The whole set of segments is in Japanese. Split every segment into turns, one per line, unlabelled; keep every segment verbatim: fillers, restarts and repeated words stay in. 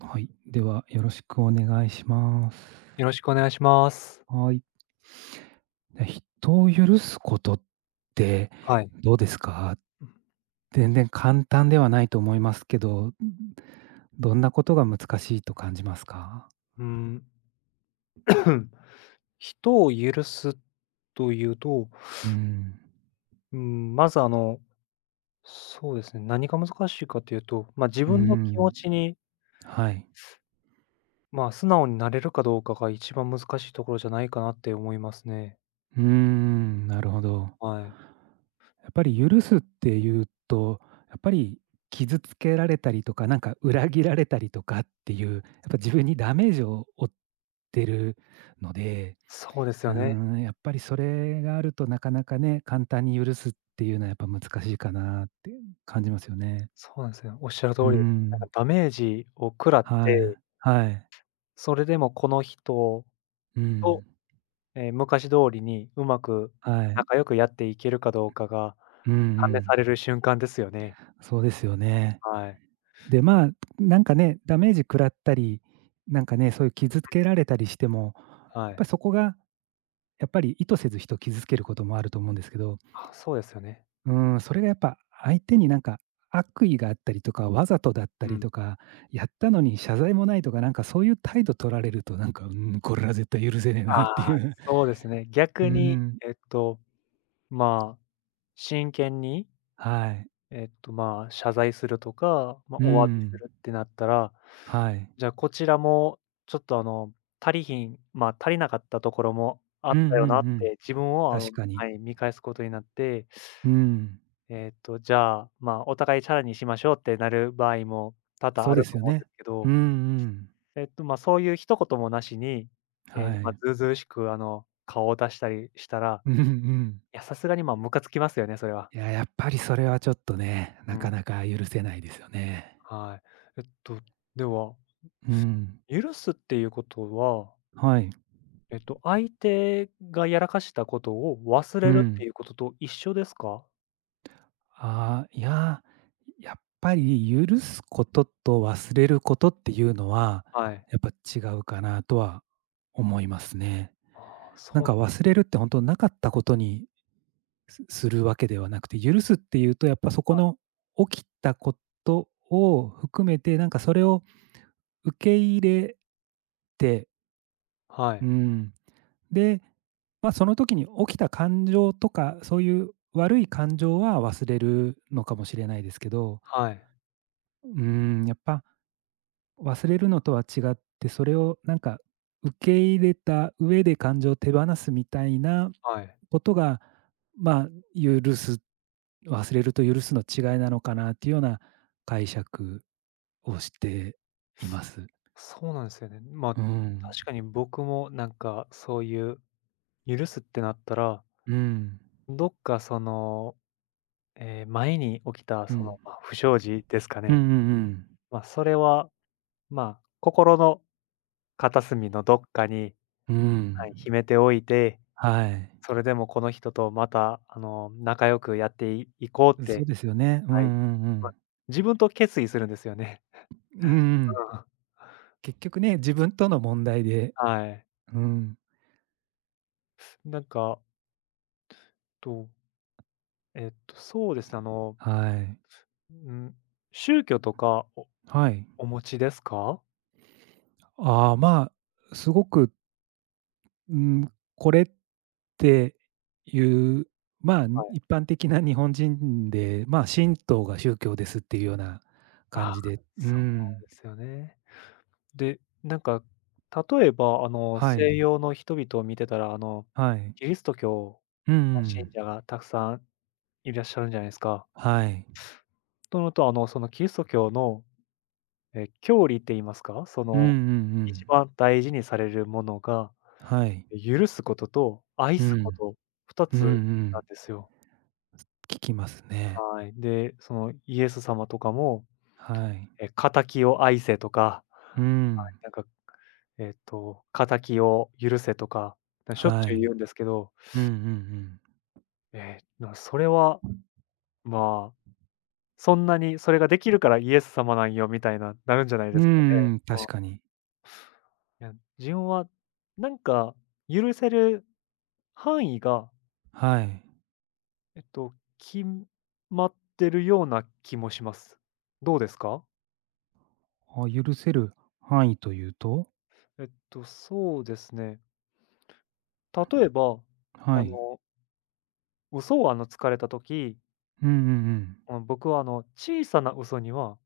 はい。では、よろしくお願いします。
よろしくお願いします。
はい。人を許すことって
はい。
どうですか？全然簡単ではないと思いますけど、どんなことが難しいと感じますか？
うん、人を許すというと、
うん。
うん、まずあの、そうですね、何が難しいかというと、まあ、自
う
分の気持
ん。
ちに、
はい。
まあ、素直になれるかどうかが一番難しいところじゃないかなって思いますね。
うーん、なるほど。
はい。
やっぱり許すっていうと、やっぱり傷つけられたりとか、なんか裏切られたりとかっていう、やっぱ自分にダメージを負ってるので、
そうです
うー
よね。
ん、やっぱりそれがあるとなかなかね、簡単に許すっていうのはやっぱ難しいかなって感じますよね。
そうなんですよ。おっしゃる通
うー
りです。なんか
ん、
ダメージを食らっ
はい、
て、
はい、
それでもこの人
う
と
ん、
ええ、昔通りにうまく
はい、
仲良くやっていけるかどうかが
うんう
試さ
ん。
れる瞬間ですよね。
そうですよね。
はい、
で、まあ、なんかね、ダメージ食らったり、なんかね、そういう傷つけられたりしても、や
は
っぱ
い。
りそこが、やっぱり意図せず人を傷つけることもあると思うんですけど、
あ、そうですよね。
うん、それがやっぱ相手になんか悪意があったりとか、わざとだった
う
り
ん。
とか、やったのに謝罪もないとか、なんかそういう態度取られると、なんか、うん、これは絶対許せねえ
あ
なって
あ、
いう。
そうですね。
う
逆に、
ん、
えっと、まあ、真剣に、
はい。
えっと、まあ、謝罪するとか、まあ、
う
お詫びす
ん、
るってなったら、
はい。
じゃあ、こちらもちょっと、あの、足りひんまあ、足りなかったところもあ
うんう
っ
んう
たよなっ
ん。
て、自分を、あの
確かに。
はい、見返すことになって、
うん、
えっと、じゃあ、まあ、お互いチャラにしましょうってなる場合も多々
そ
あ
うで
ると
すよ
思うんで
ね。
すけ
うん
ど、
うん。
えっと、まあ、そういう一言もなしに、えー
は
まあ、
い。
ずうずうしく、あの、顔を出したりしたら、
うんうん。
いや、さすがに、まあ、ムカつきますよね、それは。
いや、やっぱりそれはちょっとね、
う
な
ん、
かなか許せないですよね。
はい。えっと、では、
うん。
許すっていうことは、
はい。
えっと、相手がやらかしたことを忘
う
れるって
ん。
いうことと一緒ですか？
ああ、いやー、やっぱり許すことと忘れることっていうのは、
はい。
やっぱ違うかなとは思いますね。
ああ、そ
な
う
ん
なん
か忘れるって本当なかったことにすするわけではなくて、許すっていうとやっぱそこの起きたことを含めて、なんかそれを受け入れて、
はい。
うん、で、まあ、その時に起きた感情とか、そういう悪い感情は忘れるのかもしれないですけど、
はい。
うん、やっぱ忘れるのとは違って、それをなんか受け入れた上で感情を手放すみたいな
はい。
ことが、まあ、許す、忘れると許すの違いなのかなっていうような解釈をしています。
そうなんですよね。まあ、
うん。
確かに僕もなんかそういう許すってなったら、
うん。
どっかその、えー前に起きた
う
その、
ん。
まあ、不祥事ですか
うんう
ね。
んうん。
まあ、それは、まあ、心の片隅のどっかに、
う
は
ん。
い、秘めておいて、
はい。
それでもこの人とまた、あの、仲良くやっていいこうっ
うん、そう
て、
ですよね。うんうん
は
う
い、
んうん、
ま
はい、そうですよ
あ、
ね。
自分と決意するんですよね。
うんうん。
うん、
結局ね、自分との問題で。
はい。
うん。
なんか、と、えっと、そうですね、あの
はい。
うん、宗教とかお
はい。
お持ちですか？
ああ、まあ、すごく、うん、これっていう、まあ、
はい。
一般的な日本人で、まあ、神道が宗教ですっていうような感
あ
じで、う
そう
ん、
ですよね。で、なんか、例えば、あの、
はい、
西洋の人々を見てたら、あの、
はい。
キリスト教
うんう
の信
ん、
者がたくさんいらっしゃるんじゃないですか。
はい。
とのと、あの、そのキリスト教の、え、教理って言いますか、そ
うんうん
の、
う
一
ん。
番大事にされるものが、
はい。
許すことと愛
う
すこ
ん。
と、二
うんう
つなん
ん。
ですよ。
聞きますね。
はい。で、そのイエス様とかも
はい。
え、「敵を愛せ」とか、
う
はい、
ん。
なんか、えっと、「敵を許せ」とか、な、しょっ
は
ちゅう言
い。
うんですけど、
うんうんうん。
えーな、それは、まあ、そんなにそれができるからイエス様なんよみたいな、なるんじゃないで
うん
すかね。
うん、
う
確
ん。
かに。
いや、自分はなんか許せる範囲が、
はい。
えっと、決まってるような気もします。どうですか？
あ、許せる範囲というと？
えっと、そうですね。例えば、
は
あ
い。
の、嘘をあの、つかれた時
うんうんうん。
うん、僕はあの、小さな嘘には、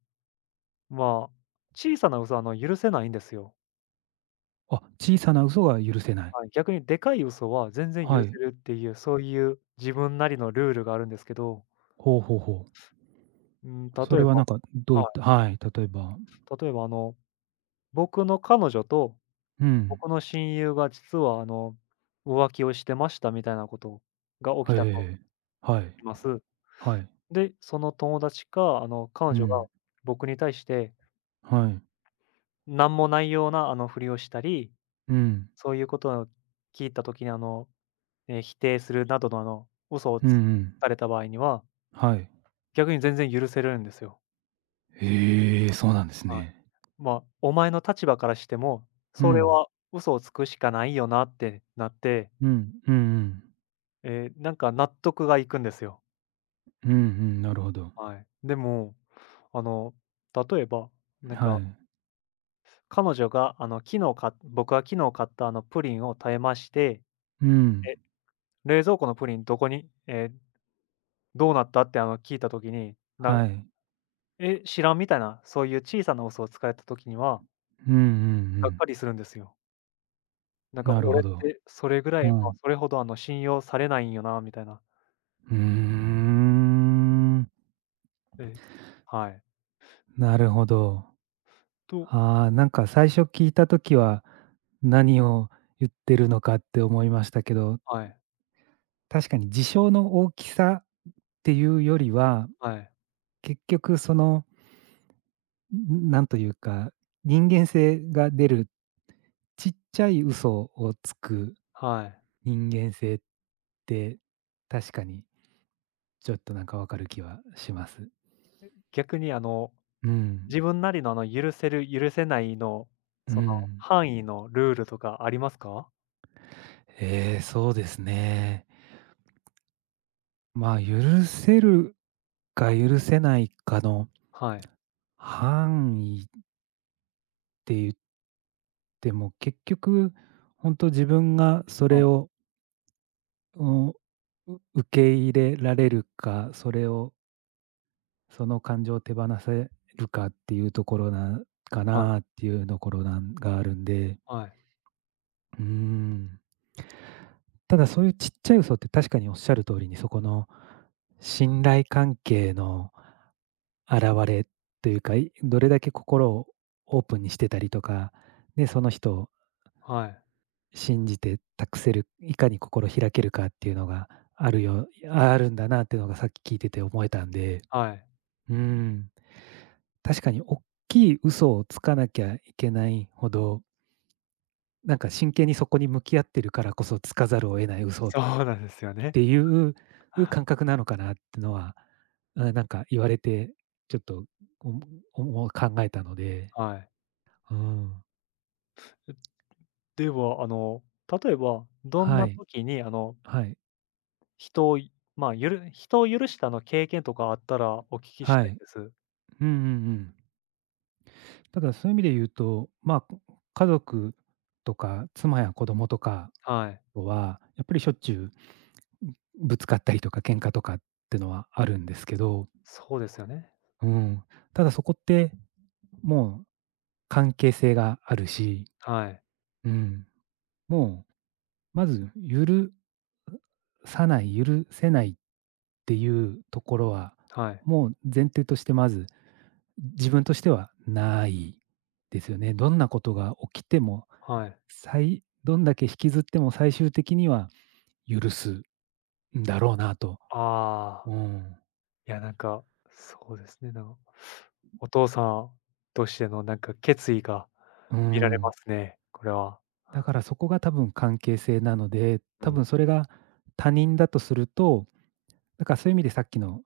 まあ、小さな嘘はあの、許せないんですよ。
あ、小さな嘘が許せない。
はい、逆にでかい嘘は全然許
は
せ
い。
るっていう、そういう自分なりのルールがあるんですけど、
ほうほうほう。
うん、例
そ
え
れは
ば
なんかどういっ
は
た、はい、例えば。
い、例えばあの、僕の彼女と
うん。
僕の親友が実はあの、浮気をしてましたみたいなことが起き
はい
た
はい
と
はい。はい。
します。
はい。
で、その友達か、あの、彼
う
女が
ん。
僕に対して、
はい。
なんもないようなあのふりをしたり、
うん。
そういうことを聞いた時にあのえ、否定するなどのあの嘘を
うんう
つ
ん。
かれた場合には、
はい。
逆に全然許せるんですよ。
ええ、そうなんです
はい。
ね。
まあ、お前の立場からしても、
う
それ
ん。
は嘘をつくしかないよなってなって、
うん。うんうん。
えーなんか納得がいくんですよ。
うんうん、なるほど。
はい。でも、あの、例えば、なん
は
か
い。
彼女があの、昨日か僕が昨日買ったあのプリンを食べまして、
うん。
え、冷蔵庫のプリンどこに、えーどうなったってあの聞いた時に、な
はい。
「え、知らん」みたいな、そういう小さな嘘をつかれた時には
うんう
が
ん
っかりするんですよ。なん
うん。
か
なる
俺っ
ほど。
てそれぐらい、ま
う
あ、
ん。
それほどあの信用されないんよなみたいな。
うーん。
え、はい。
なるほど。
と
ああ、なんか最初聞いた時は、何を言ってるのかって思いましたけど、
はい、
確かに事象の大きさっていうよりは、
はい、
結局その、んなんというか、人間性が出る、ちっちゃい嘘をつく
はい。
人間性って、確かにちょっとなんかわかる気はします。
逆にあの、
うん、
自分なりのあの許せる、許せないの、
う
その
ん。
範囲のルールとかありますか？
ええ、そうですね。まあ、許せるか許せないかの
はい。
範囲って言っても、結局本当自分がそ
は
れ
い
を、うんう受け入れられるか、それをその感情を手放せるかっていうところなか
はい
なっていうところなんがあるんで、
はい
うーん。ただそういうちっちゃい嘘って確かにおっしゃる通りに、そこの信頼関係の現れというか、いどれだけ心をオープンにしてたりとか、でその人
はい
信じて託せる、いかに心開けるかっていうのがあるよあるんだなっていうのがさっき聞いてて思えたんで、
はい。
うん、確かに大きい嘘をつかなきゃいけないほど、なんか真剣にそこに向き合ってるからこそつかざるを得ない嘘っ
そうなんですよね。
ていう感覚なのかなってのは、うん、なんか言われてちょっと、おもお考えたので、
はい。
うん、
では、あの、例えばどん
は
な
い、
時にあの
はい、
人を、まあ、ゆる人を許したの経験とかあったらお聞きし
は
たい
い。
です。
うんうんうん。ただ、そういう意味で言うと、まあ、家族とか妻や子供とか
はい。
とは、やっぱりしょっちゅうぶつかったりとか喧嘩とかってのはあるんですけど、
そうですよね。
うん。ただそこって、もう関係性があるし、
はい。
うん。もう、まず許さない、許せないっていうところは、
はい。
もう前提としてまず、自分としてはないですよね。どんなことが起きても
はい。
さいどんだけ引きずっても最終的には許すんだろうなと。
ああ、
うん。
いや、なんか、そうですね、なんかお父さんとしてのなんか決意が
う
見られま
ん。
すね、これは。
だからそこが多分関係性なので、
う
多
ん。
分それが他人だとすると、だからそういう意味でさっきの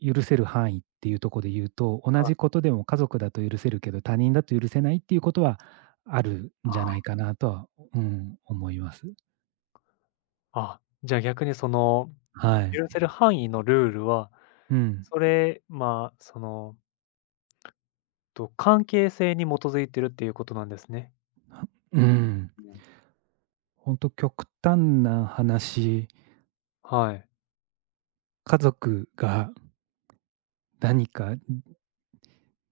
許せる範囲っていうところで言うと、同
はい。
じことでも家族だと許せるけど、他人だと許せないっていうことはあるんじゃないかなとは、うん、思います。
ああ、じゃあ逆にその、
はい。
許せる範囲のルールは、
うん。
それ、まあ、その、と、関係性に基づいてるっていうことなんですね。
うん。
うん。
本当極端な話、
はい。
家族が何か、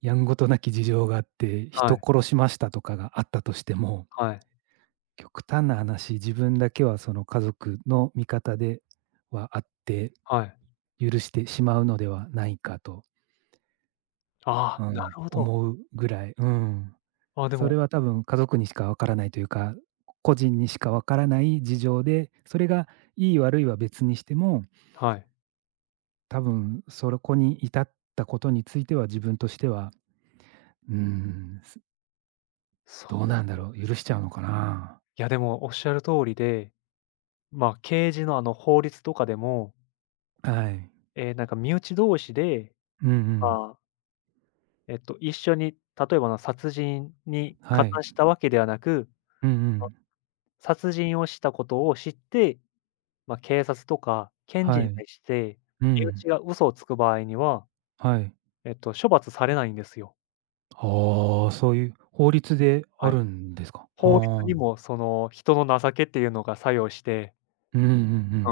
やんごとなき事情があって、
は
人
い。
殺しましたとかがあったとしても、
はい。
極端な話、自分だけはその家族の味方ではあって、
はい。
許してしまうのではないかと、
あ
う
あ、な
ん、
るほど。
思うぐらい、うん。
あ、で
それ
も
は多分家族にしかわからないというか、個人にしかわからない事情で、それがいい悪いは別にしても、
はい。
多分そこに至ったことについては自分としては、うーん、ど
そ
うなん
う。
だろう、許しちゃうのかな。
いや、でもおっしゃる通りで、まあ、刑事のあの法律とかでも、
はい。
えーなんか身内同士で、
うんうん。
まあ、えっと、一緒に例えばの殺人に加
はい。
担したわけではなく、
うんう
ま
ん。
殺人をしたことを知って、まあ、警察とか検事
は
に
い。
対して、
う
身
ん。
内が嘘をつく場合には、
はい。
えっと、処罰されないんですよ。
ああ、そういう法律であ
はい。
るんですか。
法律
は
に
あ。
もその人の情けっていうのが作用して
うんうんう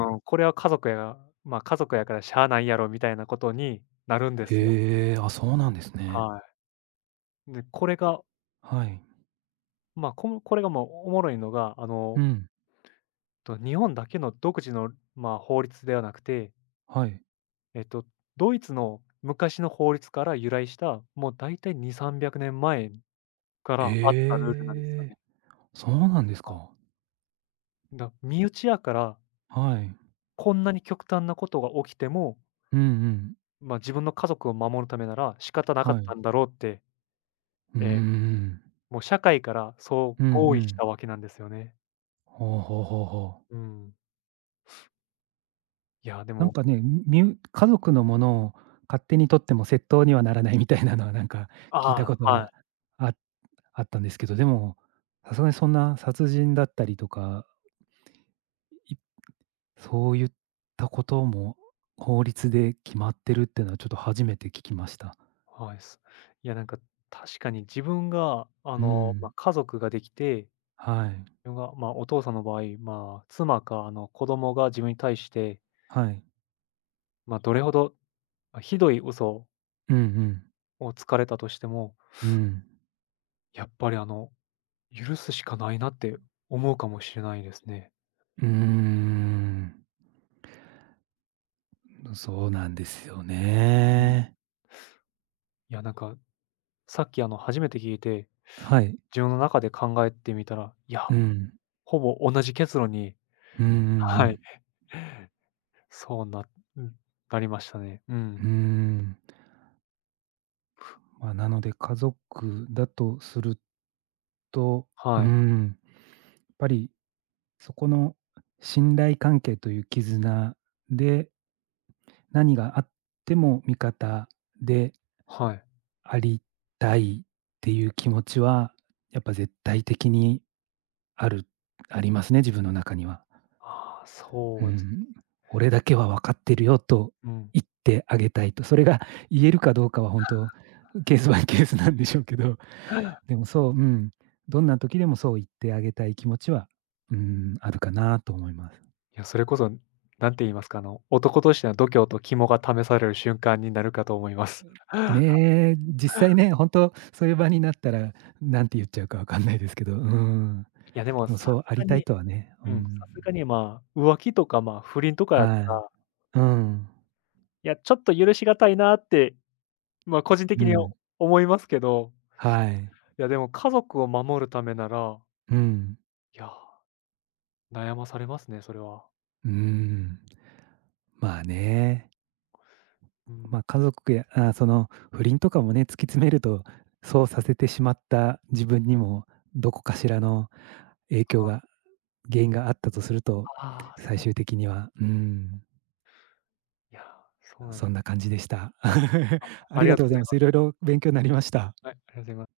ん。
ん、これは家族やまあ、家族やからしゃあないやろみたいなことになるんですよ。
へえ、あ、そうなんですね。
はい。で、これが、
はい。
まあ、このこれがもうおもろいのが、あ
う
の、
ん。
と日本だけの独自の、まあ、法律ではなくて、
はい。
えっと、ドイツの昔の法律から由来した、もうだいたいに、さんびゃくねんまえからあったルールなんですよ
ええ、
ね。
そうなんですか。
はい。だ身内やから、
はい。
こんなに極端なことが起きても、
うんうん。
まあ、自分の家族を守るためなら仕方なかっ
は
た
い。
んだろうって、
うー
ええ
ん。
もう社会からそ
うん
う
う
合意し
ん。
たわけなんですよね。
ほうほうほうほう。
うん。いや、で
なん
も
かね、み家族のものを勝手に取っても窃盗にはならないみたいなのは、なんか聞いた
あ
こと
あ、は
は、
い。
ああったんですけど、でも、さすがにそんな殺人だったりとか、いそういったことも法律で決まってるっていうのはちょっと初めて聞きました。
はい、す。いや、なんか確かに自分が、あ
う
の、ま、
ん、
家族ができて、
はい、
自分が、ま、お父さんの場合、まあ、妻か、あの、子供が自分に対して、
はい。
ま、どれほど、ま、ひどい嘘
うんうん。
をつかれたとしても、
うん。
やっぱり、あの、許すしかないなって思うかもしれないですね。
うーん。そうなんですよ
うん。
ね。
いや、なんか、さっき、あの、初めて聞いて、
はい。
自分の中で考えてみたら、いや、
うん。
ほぼ同じ結論に
うんうんう
は
ん。
い。そうなうん、なりましたね。う
う
ん。
ーん。まあ、なので家族だとすると、う
はい。
ん、やっぱりそこの信頼関係という絆で、何があっても味方で
はい。
ありたいっていう気持ちは、やっぱ絶対的にあるありますね、自分の中には。
ああ、
う
そうです。
ん、俺だけは分かってるよと
うん。
言ってあげたいと、それが言えるかどうかは本当、ケースバイケースなんでしょうけど。でもそう、うん。どんな時でもそう言ってあげたい気持ちは、うん、あるかなと思います。
いや、それこそ、何て言いますか、あの、男としての度胸と肝が試される瞬間になるかと思います。
ねえ、実際ね、本当そういう場になったら、なんて言っちゃうかわかんないですけど、うん。
いや、でも
で
さ
もそうあ
すが
りたい
に
とはね、う
うん、さ
ん。
すがに、まあ、浮気とか、まあ、不倫とかだった
はい。
ら、
うん。
いや、ちょっと許しがたいなって、まあ、個人
う
的に
ん。
思いますけど、
はい。
いや、でも家族を守るためなら、
うん。
いや、悩まされますね、それは。
うん。まあね。
うん。
ま、家族や、あ、その不倫とかもね、突き詰めると、そうさせてしまった自分にも、どこかしらの影響が原因があったとすると、
ああ、そ
最
う
終的には、うん、
いや、そうなんで
そ
す。
んな感じでした。
はい。あ、
あ
あ
り
り
が
が
と
と
うご
う
ざ
ご
い
ざい
ま
ま
す。いろ
す。
いろ勉強になりました。
はい、ありがとうございます。